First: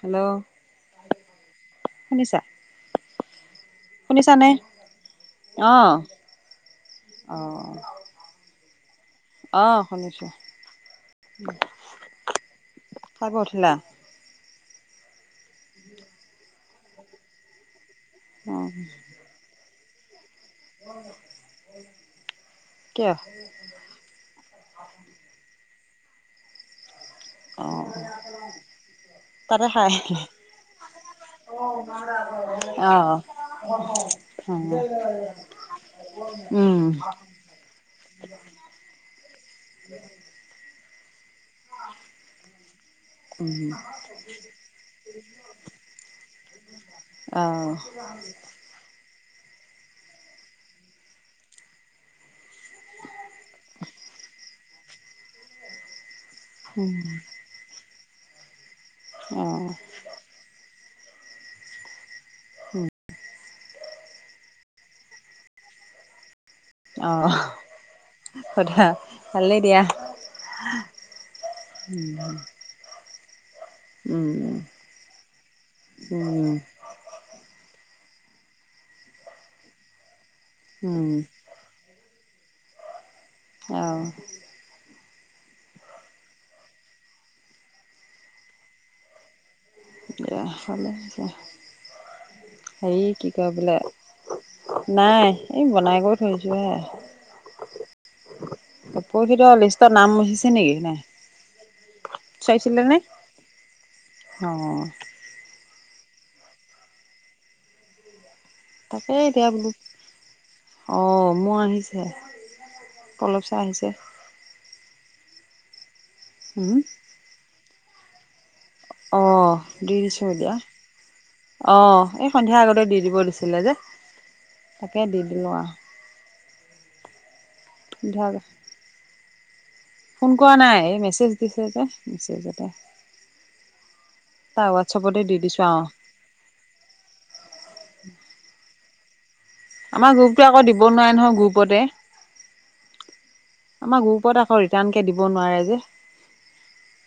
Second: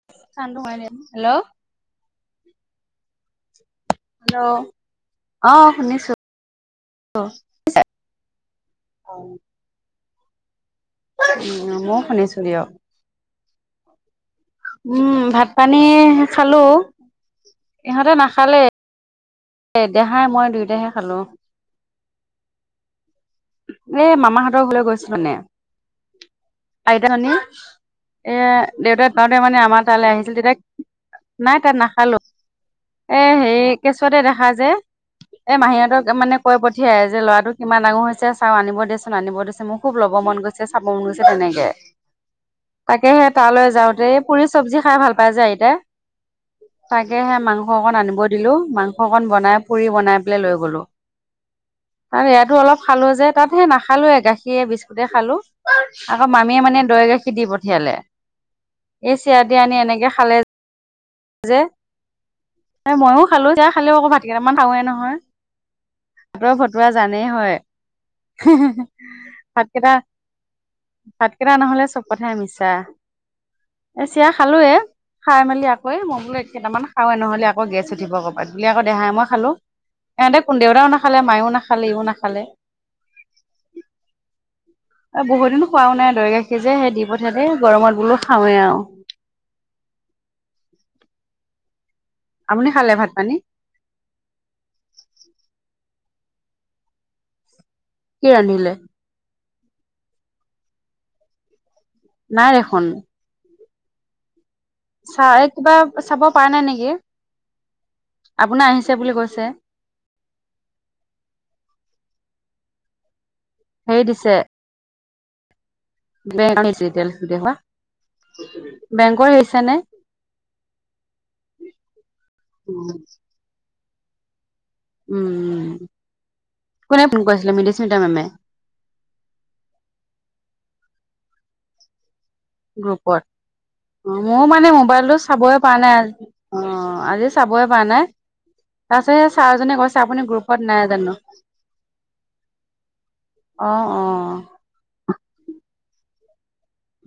Hello চাউণ্ডটো কমাই দি, হেল্ল'। শুনিছা শুনিছানে হেল্ল', অ', শুনিছো অ [unintelligible] [unintelligible] অ', শুনিছোঁ। অ', মইও শুনিছো দিয়ক। খাই বৈ উঠিলা? উম, ভাত পানী খালো। ইহঁতে নাখ অ'। এ, দেহাই মই দুয়োটাহে খালো। কিয়? এ মামাহতৰ ঘৰলে গৈছো মানে। আইতা জনী, অ এ, দেউতা ধুকাওঁতে মানে তাতে আমাৰ খাই তালে আহিছিল তেতিয়া নাই তাত নাখালো, অঁ এ, হেৰি কেচুৱাতে দেখা যে। উম এই, মাহীহঁতক মানে কৈ উম পঠিয়াই যে, ল'ৰাটো কিমান ডাঙৰ হৈছ যে চাও, আনিব দেচোন, আনিব দেচোন, মোৰ খুব ল'ব মন গৈছে, চাব মন গৈছে, তেনেকে। তাকেহে তালৈ যাওঁতে, এ, পুৰি চব্জি খাই ভাল পাই যে আইতাই। তাকে হে অ মাংস অকণ আনিব দিলো, মাং সকন বনাই পুৰি বনাই, পেলাই লৈ গ'লো কাৰণ ইয়াতো অলপ খালো যে তাত হে নাখালো এ, গাখীৰে বিস্কুটে খালো। আকৌ মামীয়ে মানে দৈ গাখীৰ দি পঠিয়ালে, এই চিৰা অ তিৰা আনি এনেকে খালে। যে, ময়ো খালো, সেয়াই খালে, আকৌ ভাত কেইটামান খাৱে নহয়। ভাতৰ ভটুৱা অ জানেই হয়, সোধা ভালেই দিয়া ভাতকেইটা ভাতকেইটা নহলে চব উম কথাই মিছা। এ চিৰা উম খালোয়ে, খাই মেলি আকৌ মই বোলো এই কেইটা মান খাও এ নহলে আকৌ গেছ উঠিব আকৌ পাই, বুলি, আকৌ দেহাই মই খালো। ইহঁতে কোন দেউতাই ও উম নাখালে মাই ও নাখালে ইও নাখালে। অ' আৰু বহু দিন খোৱাও নাই দৈ গাখীৰ যে সেই দি পঠালে এই গৰমত বোলো খাওঁ এ আৰু দিয়া ভালে হৈছে আপুনি খালে ভাত হেৰি কি পানী? কয় বোলে নাই এই বনাই কৰি থৈছোহে কি ৰান্ধিলে বাপ পোৰহিতৰ লিষ্টত নাম আহিছে নিকি নাই নাই দেখোন। চাইছিলে নে অ চাই কিবা চাব পৰা নাই নিকি আপোনাৰ আহি তাকেই এতিয়া বোলো অ মোৰ আহিছে পলপ চা আহিছে হেৰি দিছে উম [unintelligible] অ আহিছে নে? দি দিছো এতিয়া অ এই সন্ধিয়া আগতে দি দিব দিছে দিলে যে তাকে দি দিলো উম আৰু কোনে ফোন কৰিছিলে মৃদুস্মিতা মেমে সন্ধিয়া ফোন কৰা নাই এই মেছেজ দিছে যে মেছেজত গ্ৰুপত অ মোৰ তাৰ মানে মোবাইলটো হোৱাটছএপতে দি দিছো চাবই পৰা আৰু নাই আজি অ আজি চাবই পৰা নাই তাৰ পিছত সেই ছাৰজনে কৈছে আমাৰ আপুনি গ্ৰুপটো আকৌ গ্ৰুপত দিব নাই নোৱাৰে জানো নহয় গ্ৰুপতে অ' আমাৰ অ' গ্ৰুপত আকৌ ৰিটাৰ্ণকে দিব নোৱাৰে যে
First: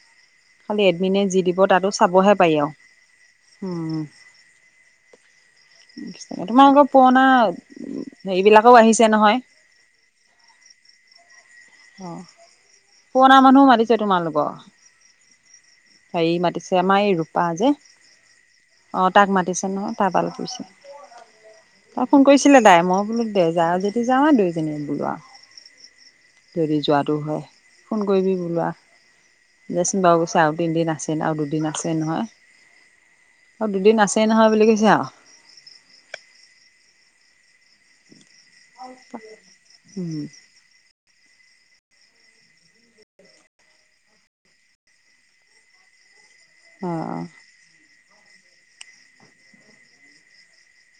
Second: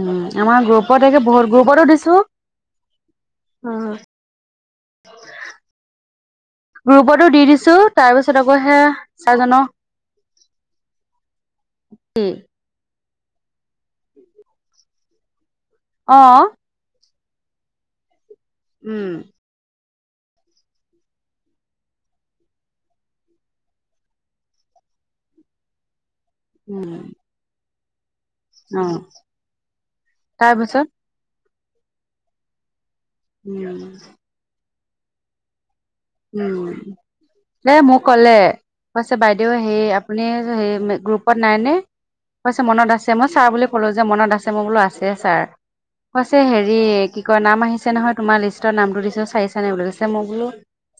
উম আমাৰ খালি গ্ৰুপত একে এডমিনে যি বহুত দিব গ্ৰুপতো তাতো দিছো চাবহে পাৰি আৰু উম [unintelligible] তোমালোকৰ পুৰণা গ্ৰুপতো দি দিছো তাৰ পিছত আকৌ হেৰিবিলাকো সেয়া আহিছে নহয় চাৰজনক অ কি পুৰণা মানুহো মাতিছে তোমালোকৰ অ হেৰি মাতিছে আমাৰ এই ৰূপা যে অ উম তাক মাতিছে নহয় টা ভাল কৰিছিল তাই ফোন কৰিছিলে তাই মই বোলো দে যা যদি যাওঁ আহ দুইজনীয়ে বোলো আৰু যদি উম যোৱাটো হয় ফোন কৰিবি বোলো অ আউ দেচোন বাৰু চাও তাৰপিছত তিনিদিন আছে। দিন আৰু দুদিন আছে নহয় আৰু দুদিন উম আছেই নহয় বুলি কৈছে আউ উম দে মোক কলে কৈছে বাইদেউ সেই উম আপুনি সেই গ্ৰুপ গ্ৰুপত নাই নে কৈছে মনত আছে মই ছাৰ বুলি ক'লো যে মনত আছে মই বোলো আছে ছাৰ কৈছে হেৰি অ কি কয় নাম আহিছে নহয় তোমাৰ লিষ্টৰ নামটো দিছে চাইচানে বুলি কৈছে মই বোলো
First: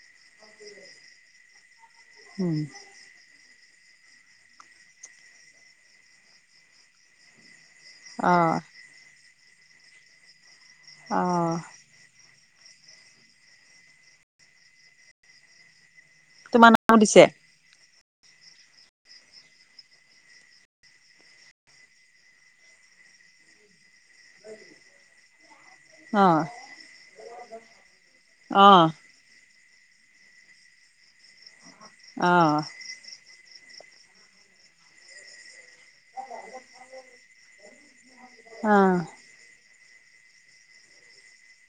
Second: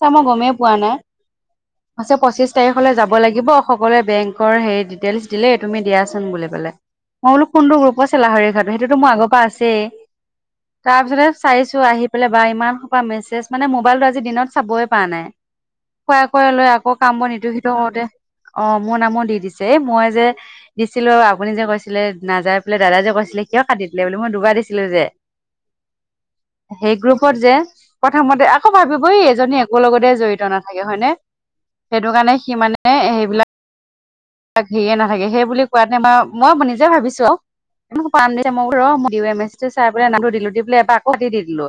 ছাৰ মই গমেই পোৱা নাই, কৈছে পঁচিশ উম তাৰিখলে যাব লাগিব। সকলোৱে বেংকৰ হেৰি ডিটেইলচ দিলে, ই তুমি দিয়াচোন বুলি কলে মই বোলো কোনটো গ্ৰুপ কৈছে অ লাহৰি ঘাট সেইটোতো মোৰ আগৰ পৰা আছেই। তাৰ অ পিছতে চাইছো আহি পেলাই বা ইমান সোপা মেছেজ, মানে মোবাইলটো আজি দিনত চাবই পৰা নাই, শুৱাই কোৱাই তোমাৰ লৈ নামো কাম দিছে বন ইটো-সিটো কৰোতে অ মোৰ নামো দি দিছে মই যে দিছিলো আপুনি যে কৈছিলে নাযাই পেলাই দাদা যে কৈছিলে কিয় কাটি দিলে বো মই দুবাৰ দিছিলো যে অ সেই গ্ৰুপত যে প্ৰথমতে অ আকৌ ভাবিব এই এজনী একো লগতে জড়িত নাথাকে হয়নে সেইটো কাৰণে অ সি মানে হেইবিলাক তাক হেৰিয়ে নাথাকে সেই বুলি কোৱাতে মই-মই নিজে ভাবিছো আও পাম দি মই অ বোলো ৰ' মই দিওঁয়ে মেছেজটো চাই পেলাই নামটো দিলো দি পেলাই এবাৰ আকৌ কাটি দিলো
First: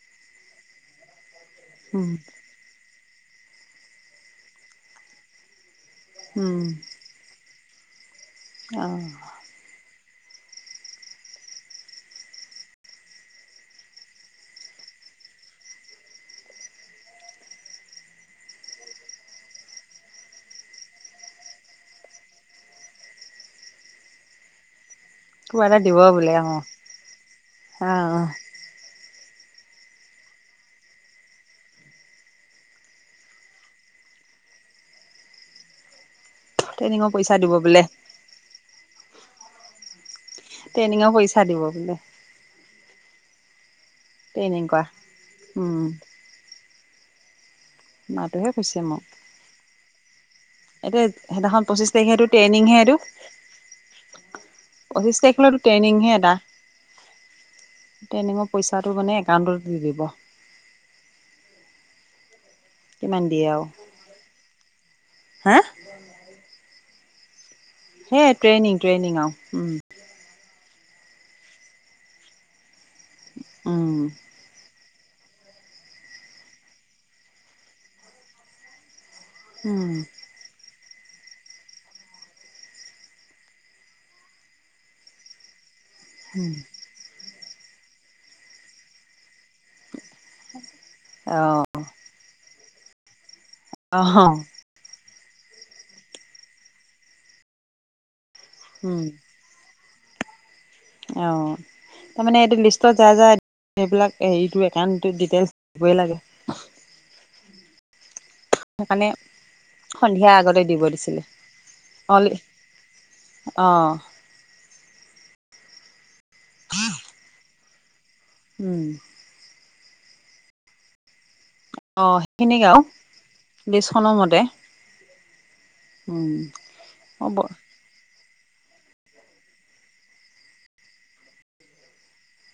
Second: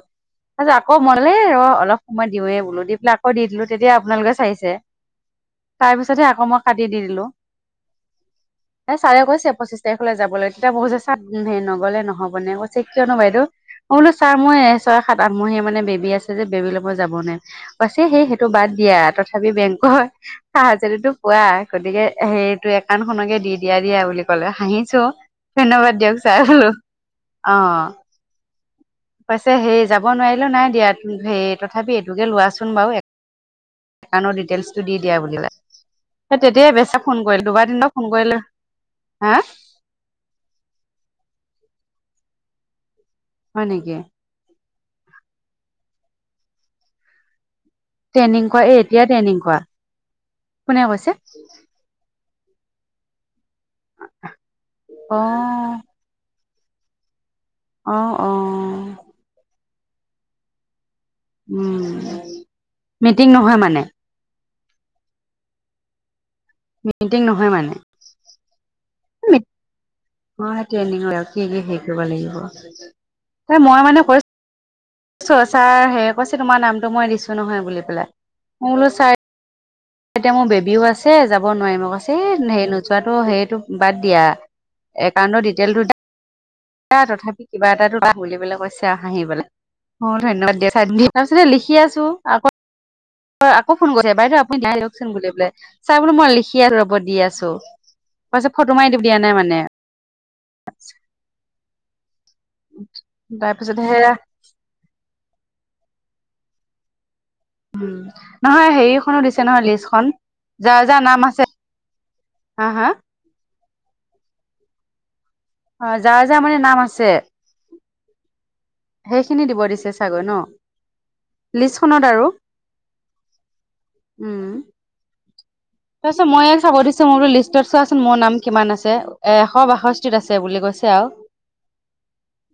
তাৰপিছ আকৌ মই বোলো ৰ অলপ উম সময় দিওঁৱে বোলো দি পেলাই আক দি দিলো তেতিয়া আপোনালোকে চাইছে তাৰ পিছতহে আকৌ মই উম কাটি দি দিলো অ এ ছাৰে কৈছে পঁচিছ তাৰিখলৈ যাবলৈ তেতিয়া বহু যে চাত হে নগ'লে নহ'বনে, কৈছে কিয়নো বাইদউ? মই বোলো ছাৰ মই ছয় সাত আঠমহীয়া মানে বেবী আছে যে বেবীলৈ মই যাব নোৱাৰিম কৈছে সেই সেইটো বাদ দিয়া, তথাপি বেংকৰ পাৰ্চেল টো পোৱা গতিকে সেইটো একাউণ্ট খনকে দি দিয়া, দিয়া বুলি ক'লে হাঁহিছো। কিবা এটা ধন্যবাদ দিব দিয়ক বোলে ছাৰ, অ অ হলো অ'। পাইছে হেই যাব নোৱাৰিলো নাই দিয়া হে তথাপি এইটোকে লোৱাচোন বাৰু একাউণ্টৰ ডিটেইলছটো দি দিয়া বুলি ক'লে তেতিয়াই বেচা ট্ৰেইনিঙৰ ফোন পইচা কৰিল দিব দুবাৰ বোলে তিনিবাৰ ফোন কৰিলো হা ট্ৰেইনিঙৰ পইচা দিব বোলে। হয় নেকি। ট্ৰেইনিং কৰা, উম। ট্ৰেইনিং মাটোহে কোৱা এই কৈছে এতিয়াই ট্ৰেইনিং কোৱা। এইটো সেইদিনাখন পঁচিশ তাৰিখে এইটো ট্ৰেইনিংহে এইটো। পঁচিছ অ তাৰিখলৈতো ট্ৰেইনিংহে এটা। অ অ ট্ৰেইনিংৰ পইচাটো মানে একাউণ্টত দি দিব। উম। কিমান মিটিং দিয়ে নহয় আৰু মানে হা। মিটিং নহয় মানে। হেই ট্ৰেইনিং, ট্ৰেইনিং অ', উম। অ', হেই ট্ৰেনিং আৰু কি, কি হেৰি কৰিব লাগিব মই উম, মানে কৰি ছাৰ হেয় কৈছে তোমাৰ নামটো মই দিছোঁ নহয় বুলি পেলাই, মই বোলো ছা উম। এতিয়া মোৰ বেবীও আছে যাব নোৱাৰি মোক কৈছে এই হেৰি নোযোৱাতো সেইটো বাদ দিয়া। একাউণ্টৰ ডিটেইলটো হুম। এ তথাপি কিবা এটাতো বুলিবলৈ কৈছে আৰু হাঁহি পেলাই। মই ধন্যবাদ দিয়া তাৰপিছত অ', লিখি আছোঁ আকৌ আকৌ ফোন কৰিছে অ', বাইদেউ আপুনি নাই লওঁক চোন বুলি পেলাই ছাৰ বোলে মই লিখি আৰু ৰ'ব দি আছোঁ তাৰপিছত ফটো মাৰি দি উম, দিয়া নাই মানে [inaudible] অ', তাৰমানে এইটো লিষ্টত যাৰ, যাৰ তাৰপিছত সেয়া ইেইবিলাক হেৰিটোৱে কাৰণটো ডিটেইলচ দিবই লাগে উম। নহয় সেইকাৰণে হেৰিখনো দিছে নহয় লিষ্টখন, সন্ধিয়াৰ আগতে দিব যাৰ, যাৰ দিছিলে। নাম আছে অ', হা, হা অ'। অ', যাৰ, যাৰ মানে নাম আছে। উম। সেইখিনি দিব দিছে চাগৈ ন। লিষ্ট খনত অ', আৰু, সেইখিনিকে আৰু লিষ্টখনৰ মতে উম। তাৰ পিছত উম, মই চাব দিছোঁ মো বোলো হ'ব লিষ্টত চোৱাচোন মোৰ নাম কিমান আছে এ এশ বাষষ্ঠিত আছে বুলি কৈছে আও।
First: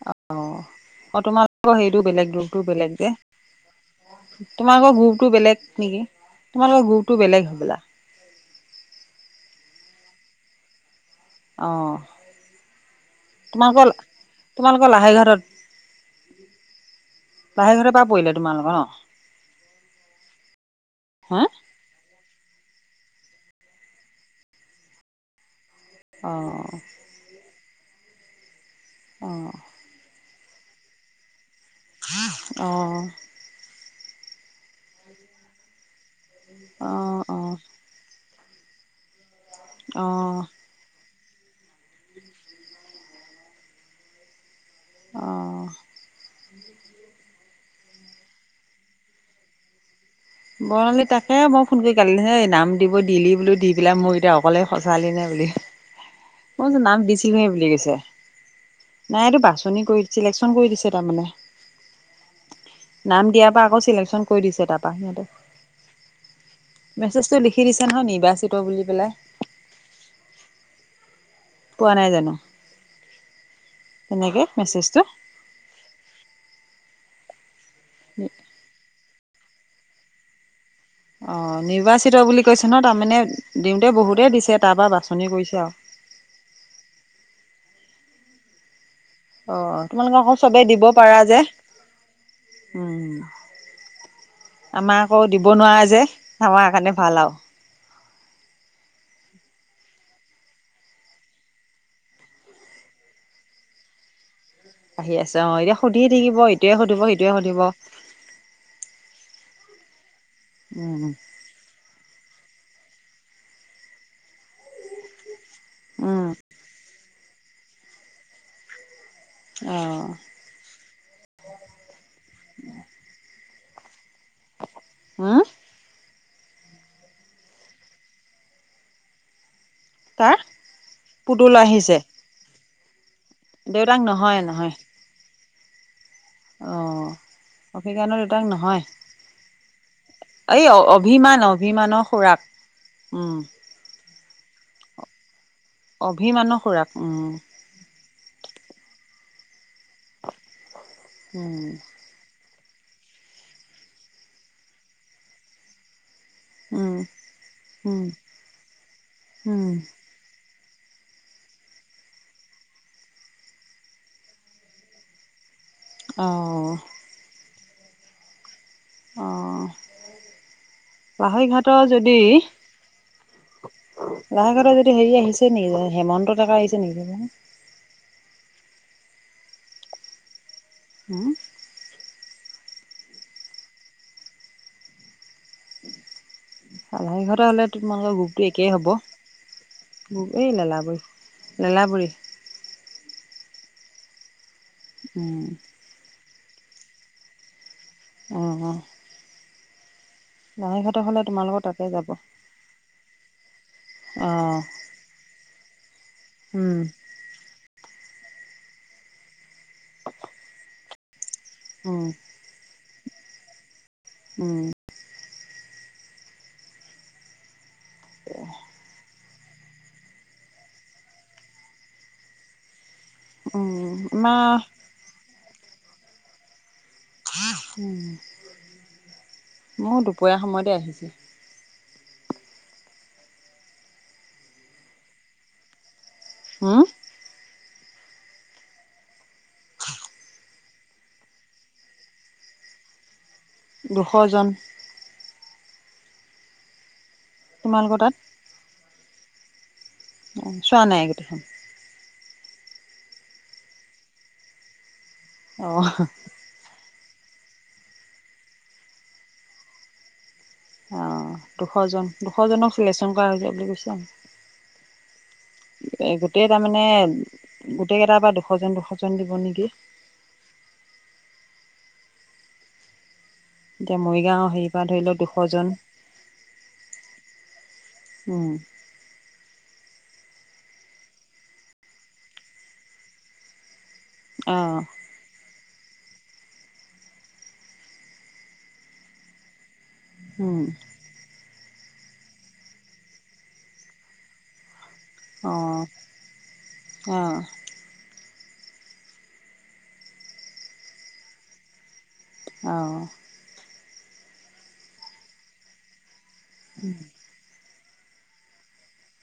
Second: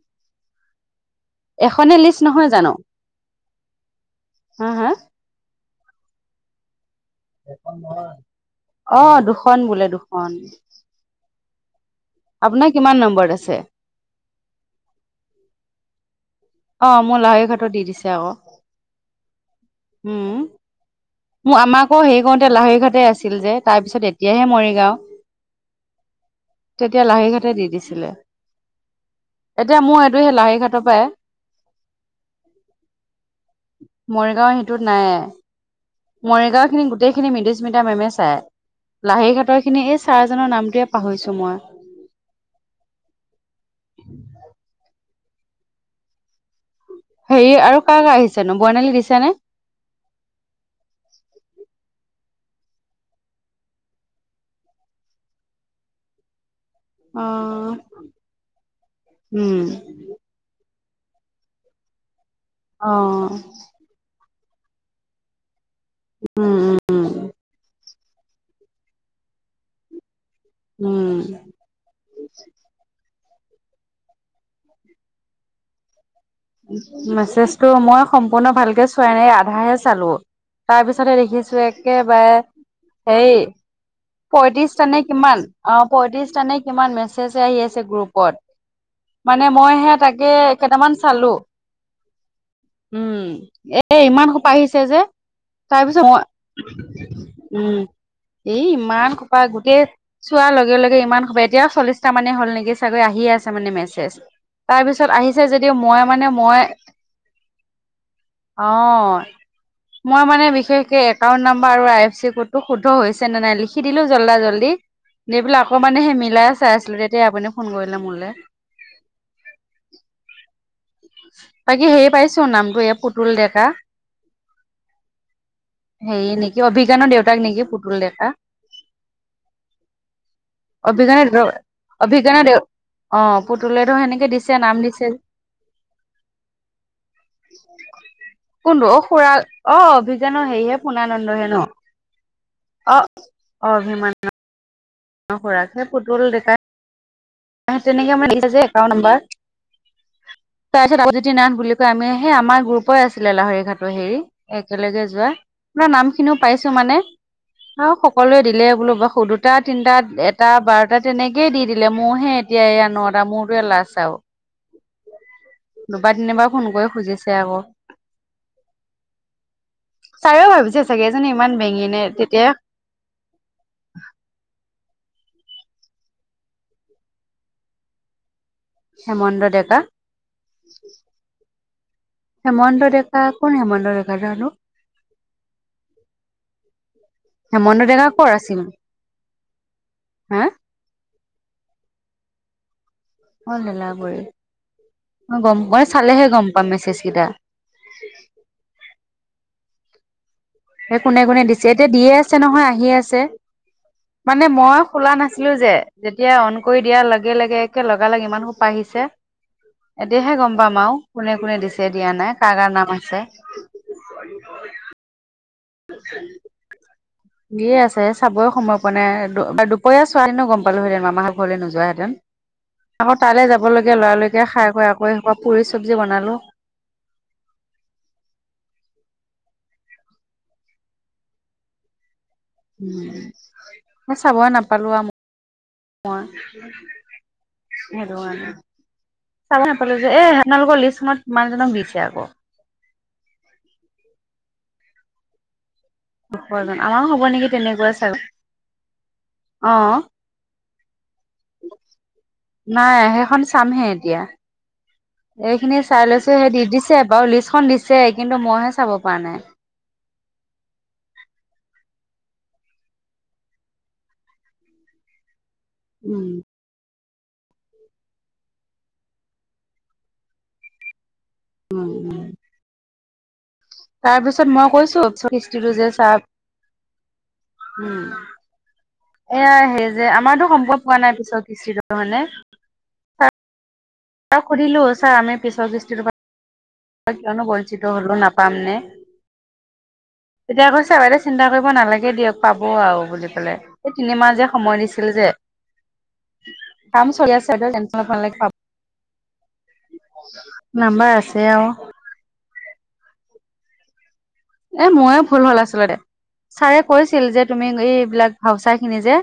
অ', অ', তোমালোকৰ এখনে সেইটো লিষ্ট বেলেগ নহয় গ্ৰুপটো জানো বেলেগ যে। হা হা তোমালোক গ্ৰুপতটো বেলেগ নেকি? তোমালোকৰ গ্ৰুপটো বেলেগ। হ'বলা অ', দুখন বোলে, দুখন। অ'। আপোনাৰ কিমান নম্বৰত আছে? তোমালোকৰ তোমালোকৰ লাহৰি ঘাতত অ', মোৰ লাহৰি ঘাটত দি ঘাটৰ পৰা দিছে পৰিলে আকৌ। তোমালোকৰ ন উম, হা মো আমাক অ', হেৰি কৰোতে লাহৰি ঘাটে আছিল যে, তাৰ পিছত এতিয়াহে মৰিগাও। অ', তেতিয়া লাহৰি ঘাটে দি দিছিলে। অ'। এতিয়া মোৰ এইটো সেই লাহৰি ঘাটৰ পৰাই। অ'। মৰিগাঁৱৰ সেইটোত নাই। মৰিগাঁও খিনি গোটেইখিনি অ', মিদুস্মিতা মেমে চাই। লাহৰি ঘাটৰ খিনি এই অ'। অ', ছাৰজনৰ নামটোৱে পাহৰিছোঁ মই। অ'। হেৰি আৰু কাৰ, কাৰ আহিছে নু, বৰ্ণালী দিছে নে? বৰ্ণালী তাকে মই ফোন কৰি গালি দিলে হে নাম দিব দিলি বো দি পেলাই মোৰ অ কলে সজালি নে বুলি। মই গৈছোঁ নাম দিছিলোহে বুলি অ' কৈছে। নাই এইটো উম, বাছনি কৰি চিলেকশচন কৰি দিছে তাৰমানে। অ' নাম দিয়াৰ পৰা আকৌ চিলেকচন কৰি দিছে তাত। [unintelligible] উম। উম, উম, মেছেজটো লিখি দিছে নহয়, নিৰ্বাচিত বুলি পেলাই। উম। পোৱা নাই জানো, এনেকে মেছেজটো? মেছেজটো মই সম্পূৰ্ণ ভালকে চোৱাই নাই, আধাহে চালো। তাৰ পিছতে হে অ দেখিছো নিৰ্বাচিত বুলি কৈছে ন একেবাৰে তাৰমানে হেৰি দিওঁতে বহুতেই দিছে তাৰ পৰা পয়ত্ৰিছতা নে বাছনি কিমান, কৰিছে আৰু অ'। পয়ত্ৰিছ না কিমান মেছেজ আহি আছে গ্ৰুপত। মানে অ মই সেয়া তোমালোকে তাকে আকৌ কেইটামান চালো [unintelligible] উম, এ ইমান সোপা আহিছে আমাৰ যে আকৌ দিব নোৱাৰা যে তাৰপিছত মই আমাৰ কাৰণে ভাল আৰু উম, এই ইমান খোপা গোটেই চোৱাৰ লগে লগে ইমান সোপা, এতিয়াও চল্লিশটা মানে হ'ল নেকি চাগৈ আহিয়ে আছে মানে মেছেজ। তাৰপিছত আহি আছে আহিছে অ যে এতিয়া সুধি থাকিব ইটোৱে সুধিব, সিটোৱে সুধিব। অ', মই মানে বিশেষকে উম একাউন্ট নাম্বাৰ আৰু আই এফ চি কত তো শুদ্ধ হৈছে নে নাই লিখি দিলো জল্দা জল্দি, দি পেলাই আকৌ মানে সেই উম মিলাই চাই আছিলে আপুনি ফোন কৰিলে মোলে। অ'। বাকী হেৰি পাইছ নামটো এই পুতুল ডেকা? হম? হেৰি নেকি অভিজ্ঞানৰ দেউতাক নেকি পুতুল ডেকা। তাৰ অভিজ্ঞান- পুতুল আহিছে অভিজ্ঞানৰ দেউ অ'। পুতুলেটো দেউতাক সেনেকে নহয় দিছে, নহয় নাম দিছে। অ'। অভিজ্ঞানৰ দেউতাক নহয়। কোনটো অ খুৰা অ অভিজ্ঞানৰ এই হেৰিহে অভিমান পুৰ্ণানন্দহে ন অভিমানৰ খুৰাক অ, উম অ, অভিমানৰ খুৰাক, সেই, পুতুল অভিমানৰ ডেকাই খুৰাক উম, তেনেকে মানে দিছে যে, একাউণ্ট নাম্বাৰ তাৰপাছত মুক্তি নাথ উম বুলি কয়, আমি সেই আমাৰ গ্ৰুপই আছিলে লাহৰি ঘাটৰ হেৰি একেলগে যোৱা। আপোনাৰ নাম খিনিও পাইছোঁ মানে আৰু উম উম সকলোৱে দিলে বোলো দুটা, উম তিনিটা টা, বাৰটা তেনেকে দি দিলে মোৰ হে, এতিয়া এয়া ন, এটা মোৰতোৰে লাষ্ট আৰু। দুবাৰ, তিনিবাৰ ফোন অ' কৰি খুজিছে আকৌ। অ' ছাৰেও, ভাবিছে চাগে এজনী লাহৰি ইমান ঘাটৰ বেঙিনে যদি তেতিয়া লাহৰি ঘাটৰ যদি হেৰি আহিছে নেকি, হেমন্ত ডেকা আহিছে নেকি? হেমন্ত ডেকা? উম, হেমন্ত ডেকা, কোন হেমন্ত ডেকা জানো? লাহৰি ঘাটৰ হ'লে হেমন্ত ডেকা তোমালোকৰ ক'ৰ গ্ৰুপটো আছিল? একেই হ'ব হা এই, লেলাবৰি, লেলাবৰি অ, লেলাবৰি উম গম প, চালেহে গম পাম মেছেজ কেইটা। অ, অ, লাহৰি সেই ঘাটৰ কোনে, হ'লে কোনে তোমালোকৰ দিছে তাতে এতিয়া যাব দিয়ে আছে নহয়, আহিয়ে আছে, মানে অ' মই খোলা নাছিলো যে, যেতিয়া অন উম কৰি দিয়াৰ লগে, লগে লগালগে ইমান সোপা, আহিছে এতিয়াহে গম পাম আৰু কোনে কোনে দিছে উম দিয়া নাই? কাৰ, কাৰ, নাম আছে। উম, দিয়ে আছ, চাবই সময় পোৱা নাই দু কৈ আছোঁ আৰু এনেও গম পালোঁহেতেন মামা ঘৰলৈ নোহোৱাহেঁতেন। আকৌ তালৈ যাব উম লগীয়া লৰালৰিকে, আমাৰ খাই কৈ, আকৌ এই পুৰি চব্জি বনালোঁ। উম, দুপৰীয়া সময়তে আহিছে। চাবই নাপালোঁ, আৰু মই। উম সেইটো কাৰণে চাব নাপালোঁ, যে এই আপোনালোকৰ লিষ্টখনত মানুহজনক দিছে আকৌ? দুশজন। দুশজন, আমাৰো হ'ব নেকি তেনেকুৱা তোমালোকৰ তাত চাগৈ। অ, অ, চোৱা নাই গোটেইখিনি। নাই সেইখন, চামহে এতিয়া। এইখিনি অ' চাই লৈছোঁ, সেই দি দিছে বাৰু লিষ্টখন দিছে কিন্তু মই হে চাব পৰা নাই। অ, দুশ জন, দুশ জনক চিলেকশ্যন কৰা হৈছে, বুলি কৈছিলে। এই, উম গোটেই তাৰ মানে গোটেই কেইটাৰ পৰা দুশ জন, দুশ জন, দিব নেকি? উম, উম, এতিয়া তাৰপিছত মৰিগাঁও হেৰি মই পৰা ধৰি কৈছোঁ, লওক পিছৰ দুশজন কৃষ্টিটো যে, ছাৰ- উম, এয়াই সেই যে, আমাৰতো সম্ভব পোৱা নাই, পিছৰ কৃষ্টিটো মানে। তাত অ সুধিলো ছাৰ আমি পিছৰ কৃষ্টিটো পৰা, কিয়নো বঞ্চিত হ'লো নাপাম নে? উম তেতিয়া কৈছে, বাইদেউ চিন্তা কৰিব নালাগে দিয়ক, পাব আৰু বুলি ক'লে এই তিনিমাহ যে সময় দিছে। যে, অ কাম অ চলি আছে, টেনচন ল'ব নালাগে। নাম্বাৰ আছে আৰু। অঁ' এ মোয়ে ভুল হ'ল আচলতে, ছাৰে কৈছিল যে তুমি এইবিলাক ভাওচাৰ খিনি যে-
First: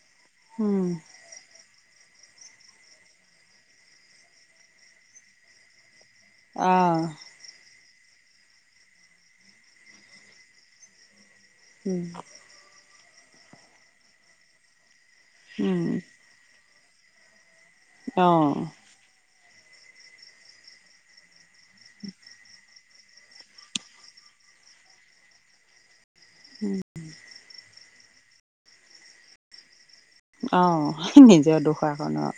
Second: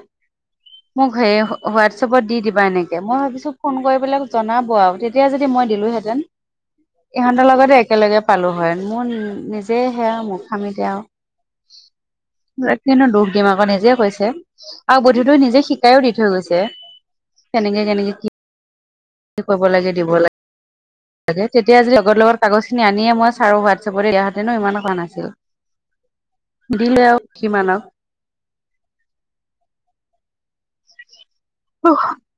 উম মোক ঘেই অহ- হোৱাটছএপত দি দিবা এনেকে, মই ভাবিছোঁ ফোন কৰি পেলায় জনাব আও, তেতিয়া যদি মই দিলোহেঁতেন। অঁ' তাৰ লগতে একেলগে পালো হয়, মোৰ নিজে সেয়া মূৰ্খামিতে আও। উম' এ কিনো দুখ দিম আকৌ নিজে কৈছে আৰু বুদ্ধিতো নিজে উম শিকাইও দি- থৈ গৈছে, কেনেকে- কেনেকে কি অঁ' কৰিব লাগে দিব লাগে। তাকে, তেতিয়া যদি লগত লগত কাগজ খিনি আনিয়ে মই চাৰৰ হোৱাটছএপত দিয়া হেঁতেনো ইমানো বেয়া নাছিল। [inaudible] সুধিলেও আৰু কিমান আও। অঁ' নিজৰ দুখ আক ন।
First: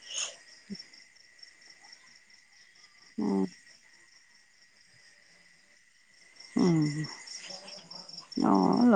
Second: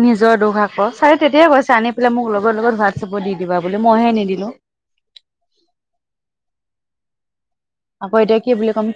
নিজৰ দুখ আক, চাৰে তেতিয়াই কৈছে আনি পেলাই মোক লগত লগত হোৱাটছএপত দি দিবা বুলি। মইহে নিদিলো। উম' আকৌ এতিয়া কি বুলি অ কম?